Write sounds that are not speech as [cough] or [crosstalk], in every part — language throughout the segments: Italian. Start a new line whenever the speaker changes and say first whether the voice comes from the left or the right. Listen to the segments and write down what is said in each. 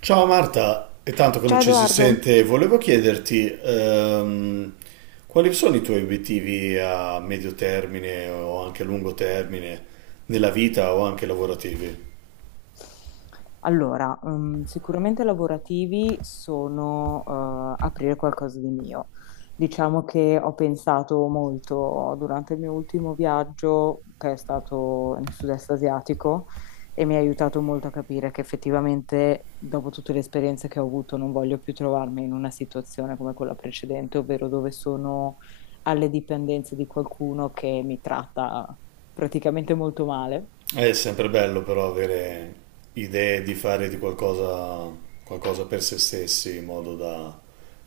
right: Ciao Marta, è tanto che non
left: Ciao
right: ci si
left: Edoardo.
right: sente, volevo chiederti quali sono i tuoi obiettivi a medio termine o anche a lungo termine nella vita o anche lavorativi?
left: Allora, sicuramente lavorativi sono aprire qualcosa di mio. Diciamo che ho pensato molto durante il mio ultimo viaggio, che è stato nel sud-est asiatico, e mi ha aiutato molto a capire che effettivamente, dopo tutte le esperienze che ho avuto, non voglio più trovarmi in una situazione come quella precedente, ovvero dove sono alle dipendenze di qualcuno che mi tratta praticamente molto male.
right: È sempre bello però avere idee di fare di qualcosa, qualcosa per se stessi in modo da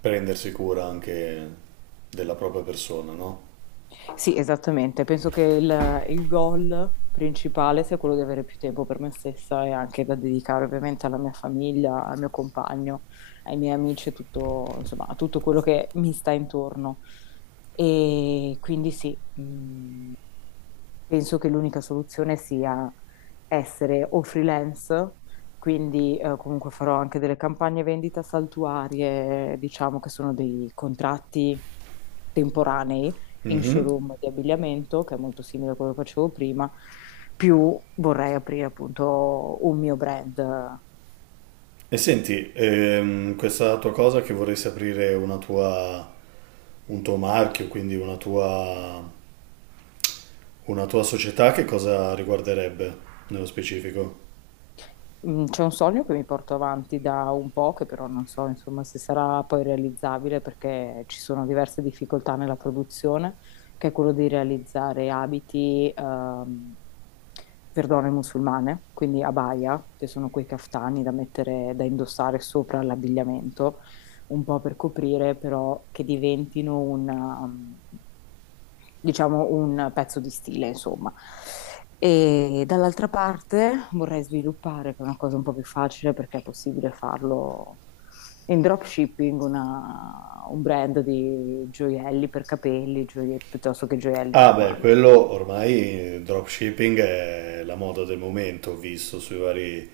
right: prendersi cura anche della propria persona, no?
left: Sì, esattamente. Penso che il goal principale sia quello di avere più tempo per me stessa e anche da dedicare ovviamente alla mia famiglia, al mio compagno, ai miei amici e tutto, insomma, a tutto quello che mi sta intorno. E quindi sì, penso che l'unica soluzione sia essere o freelance, quindi comunque farò anche delle campagne vendita saltuarie, diciamo che sono dei contratti temporanei in
right: Mhm.
left: showroom di abbigliamento, che è molto simile a quello che facevo prima, più vorrei aprire appunto un mio brand.
right: E senti, questa tua cosa che vorresti aprire una tua un tuo marchio, quindi una tua società, che cosa riguarderebbe nello specifico?
left: Mm, c'è un sogno che mi porto avanti da un po', che però non so, insomma, se sarà poi realizzabile perché ci sono diverse difficoltà nella produzione, che è quello di realizzare abiti, per donne musulmane, quindi abaya, che sono quei caftani da mettere, da indossare sopra l'abbigliamento, un po' per coprire, però che diventino un diciamo, un pezzo di stile, insomma. E dall'altra parte vorrei sviluppare, che è una cosa un po' più facile perché è possibile farlo in dropshipping, un brand di gioielli per capelli, piuttosto che gioielli
right: Ah beh,
left: normali.
right: quello ormai dropshipping è la moda del momento, ho visto sui vari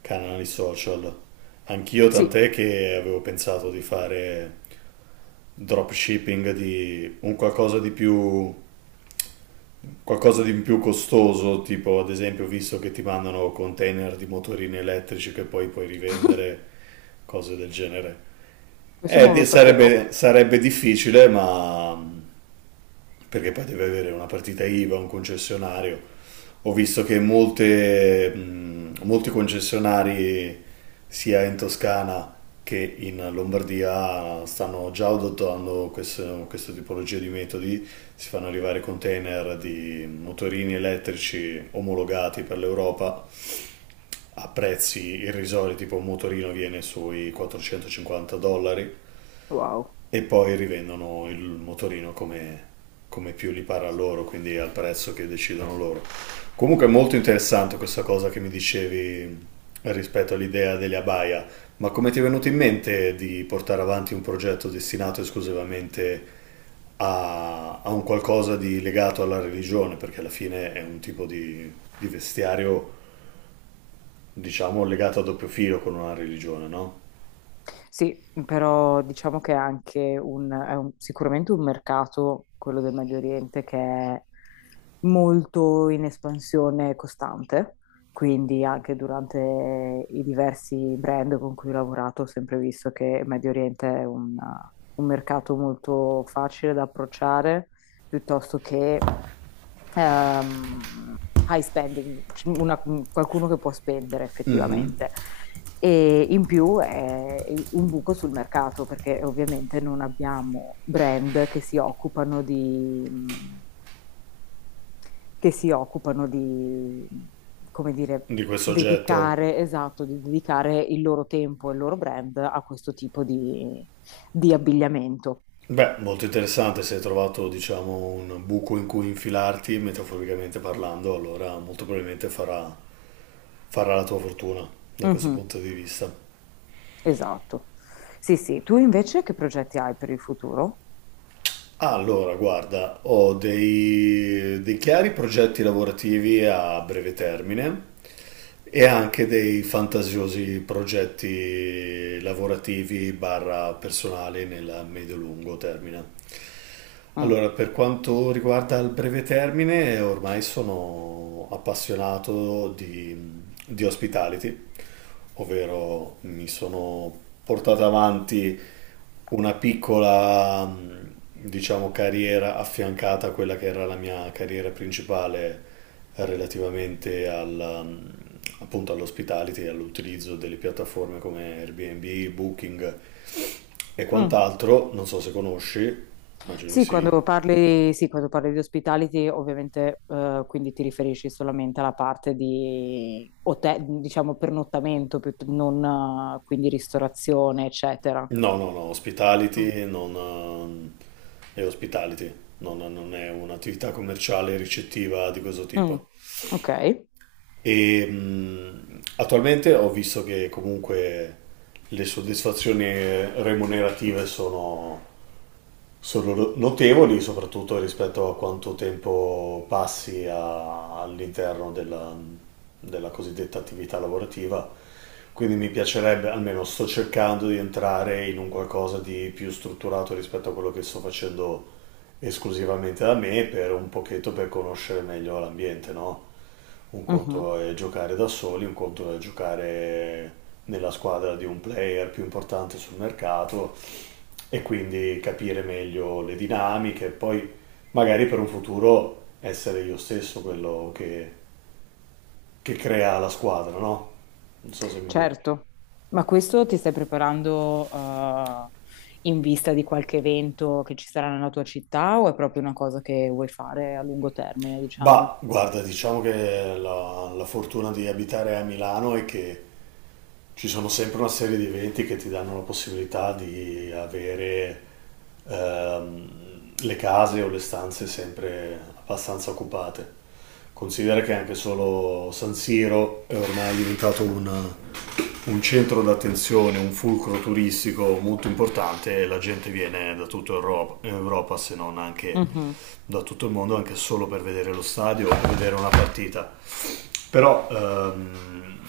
right: canali social. Anch'io
left: Sì,
right: tant'è che avevo pensato di fare dropshipping di un qualcosa di più costoso, tipo ad esempio ho visto che ti mandano container di motorini elettrici che poi puoi rivendere, cose del genere.
left: questo non lo sapevo.
right: Sarebbe, sarebbe difficile, ma perché poi deve avere una partita IVA, un concessionario. Ho visto che molte, molti concessionari, sia in Toscana che in Lombardia, stanno già adottando questa tipologia di metodi. Si fanno arrivare container di motorini elettrici omologati per l'Europa a prezzi irrisori, tipo un motorino viene sui 450 dollari
left: Wow.
right: e poi rivendono il motorino come, come più gli pare a loro, quindi al prezzo che decidono loro. Comunque è molto interessante questa cosa che mi dicevi rispetto all'idea delle abaya, ma come ti è venuto in mente di portare avanti un progetto destinato esclusivamente a, a un qualcosa di legato alla religione? Perché alla fine è un tipo di vestiario, diciamo, legato a doppio filo con una religione, no?
left: Sì, mhmm, però diciamo che è anche sicuramente un mercato, quello del Medio Oriente, che è molto in espansione costante, quindi anche durante i diversi brand con cui ho lavorato ho sempre visto che il Medio Oriente è un mercato molto facile da approcciare, piuttosto che ehm, high spending, qualcuno che può spendere effettivamente. E in più è un buco sul mercato perché ovviamente non abbiamo brand che si occupano di, che si occupano di, come dire,
right: Di questo oggetto.
left: dedicare, esatto, di dedicare il loro tempo e il loro brand a questo tipo di abbigliamento.
right: Beh, molto interessante se hai trovato, diciamo, un buco in cui infilarti, metaforicamente parlando, allora molto probabilmente farà, farà la tua fortuna da questo
left: Mhm,
right: punto di vista.
left: esatto. Sì, sì. Tu invece che progetti hai per il futuro?
right: Allora, guarda, ho dei, dei chiari progetti lavorativi a breve termine e anche dei fantasiosi progetti lavorativi barra personali nel medio-lungo termine.
left: Mm.
right: Allora, per quanto riguarda il breve termine, ormai sono appassionato di hospitality, ovvero mi sono portato avanti una piccola, diciamo, carriera affiancata a quella che era la mia carriera principale relativamente alla, appunto all'hospitality, all'utilizzo delle piattaforme come Airbnb, Booking e
left: Mm.
right: quant'altro. Non so se conosci, immagino di sì.
left: Sì, quando parli di hospitality, ovviamente, quindi ti riferisci solamente alla parte di hotel, diciamo pernottamento, non quindi ristorazione, eccetera.
right: No, no, no,
left: Mm.
right: hospitality non, è hospitality, non, non è un'attività commerciale ricettiva di questo
left: Mm.
right: tipo.
left: Ok.
right: E attualmente ho visto che comunque le soddisfazioni remunerative sono, sono no, notevoli, soprattutto rispetto a quanto tempo passi all'interno della, della cosiddetta attività lavorativa. Quindi mi piacerebbe, almeno sto cercando di entrare in un qualcosa di più strutturato rispetto a quello che sto facendo esclusivamente da me, per un pochetto per conoscere meglio l'ambiente, no? Un
left: Mhm.
right: conto è giocare da soli, un conto è giocare nella squadra di un player più importante sul mercato e quindi capire meglio le dinamiche, poi magari per un futuro essere io stesso quello che crea la squadra, no? Non so se mi capisci.
left: Certo. Ma questo ti stai preparando, in vista di qualche evento che ci sarà nella tua città o è proprio una cosa che vuoi fare a lungo termine, diciamo?
right: Bah, guarda, diciamo che la, la fortuna di abitare a Milano è che ci sono sempre una serie di eventi che ti danno la possibilità di avere ehm, le case o le stanze sempre abbastanza occupate. Considera che anche solo San Siro è ormai diventato un centro d'attenzione, un fulcro turistico molto importante e la gente viene da tutta Europa, Europa, se non anche
left: Mhm.
right: da tutto il mondo, anche solo per vedere lo stadio o per vedere una partita. Però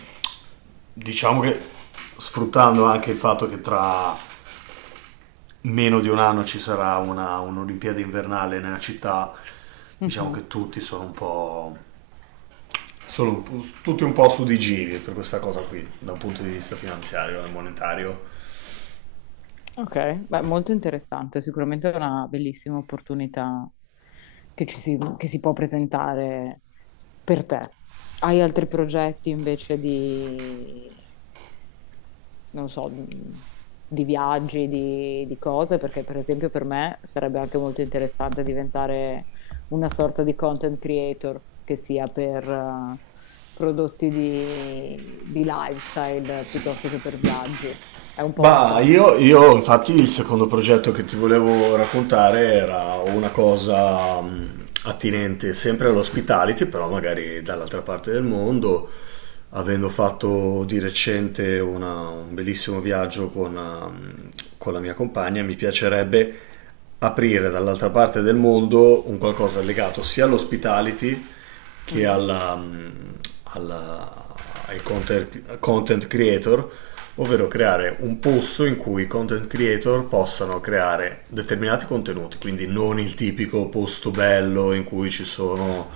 right: diciamo che sfruttando anche il fatto che tra meno di un anno ci sarà una, un'Olimpiade invernale nella città, diciamo
left: Mhm.
right: che tutti sono un po'... Tutti un po' su di giri per questa cosa qui, da un punto di vista finanziario e monetario.
left: Ok, beh, molto interessante, sicuramente è una bellissima opportunità che che si può presentare per te. Hai altri progetti invece di, non so, di viaggi, di cose? Perché per esempio per me sarebbe anche molto interessante diventare una sorta di content creator, che sia per prodotti di lifestyle piuttosto che per viaggi. È un po' un
right: Bah,
left: sogno.
right: io, infatti il secondo progetto che ti volevo raccontare era una cosa attinente sempre all'hospitality, però magari dall'altra parte del mondo, avendo fatto di recente un bellissimo viaggio con, con la mia compagna, mi piacerebbe aprire dall'altra parte del mondo un qualcosa legato sia all'hospitality che
left: Mm.
right: alla, alla- ai content, content creator, ovvero creare un posto in cui i content creator possano creare determinati contenuti, quindi non il tipico posto bello in cui ci sono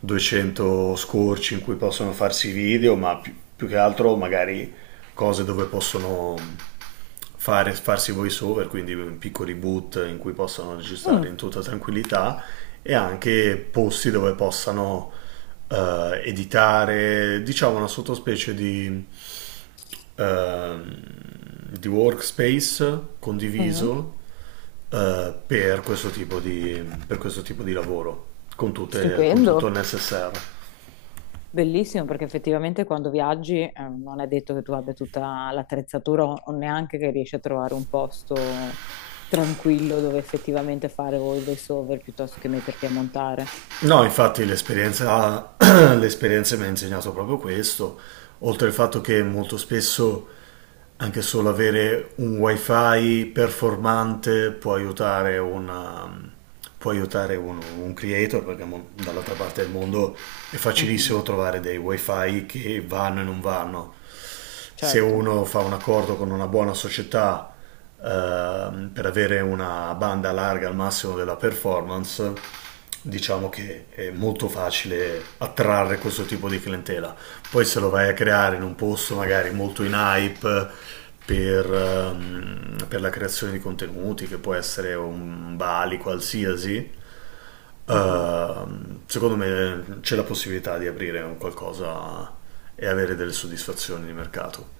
right: 200 scorci in cui possono farsi video, ma più, più che altro magari cose dove possono fare, farsi voice over, quindi piccoli boot in cui possano registrare
left: Mm.
right: in tutta tranquillità e anche posti dove possano editare, diciamo una sottospecie eh, di workspace
left: Mm.
right: condiviso per, questo tipo di, per questo tipo di lavoro con, con
left: Stupendo,
right: tutto il necessario.
left: bellissimo perché effettivamente quando viaggi non è detto che tu abbia tutta l'attrezzatura o neanche che riesci a trovare un posto tranquillo dove effettivamente fare o i voiceover piuttosto che metterti a montare.
right: No, infatti l'esperienza, [clears throat] l'esperienza mi ha insegnato proprio questo, oltre al fatto che molto spesso anche solo avere un wifi performante può aiutare, può aiutare un creator, perché dall'altra parte del mondo è
left: Mhm,
right: facilissimo trovare dei wifi che vanno e non vanno se
left: certo.
right: uno fa un accordo con una buona società per avere una banda larga al massimo della performance, diciamo che è molto facile attrarre questo tipo di clientela. Poi se lo vai a creare in un posto magari molto in hype per la creazione di contenuti, che può essere un Bali qualsiasi,
left: Mhm.
right: Secondo me c'è la possibilità di aprire un qualcosa e avere delle soddisfazioni di mercato.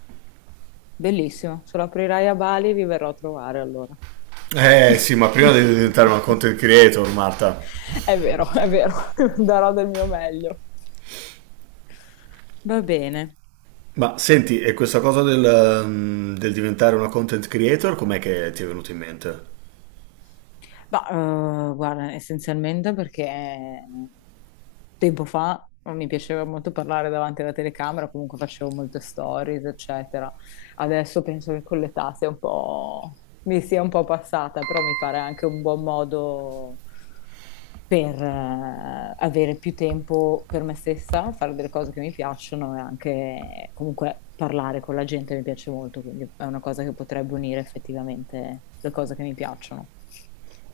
left: Bellissimo, se lo aprirai a Bali vi verrò a trovare allora.
right: Eh sì, ma
left: [laughs]
right: prima devi diventare una content creator, Marta.
left: È vero, [laughs] darò del mio meglio. Va bene.
right: Ma senti, e questa cosa del, del diventare una content creator, com'è che ti è venuta in mente?
left: Ma guarda, essenzialmente perché tempo fa mi piaceva molto parlare davanti alla telecamera, comunque facevo molte stories, eccetera. Adesso penso che con l'età sia un po' mi sia un po' passata, però mi pare anche un buon modo per avere più tempo per me stessa, fare delle cose che mi piacciono e anche comunque parlare con la gente mi piace molto, quindi è una cosa che potrebbe unire effettivamente le cose che mi piacciono.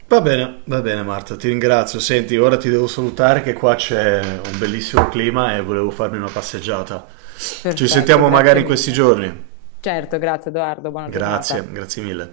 right: Va bene Marta, ti ringrazio. Senti, ora ti devo salutare che qua c'è un bellissimo clima e volevo farmi una passeggiata. Ci
left: Perfetto,
right: sentiamo magari
left: grazie
right: in questi
left: mille.
right: giorni.
left: Certo, grazie Edoardo, buona
right: Grazie,
left: giornata.
right: grazie mille.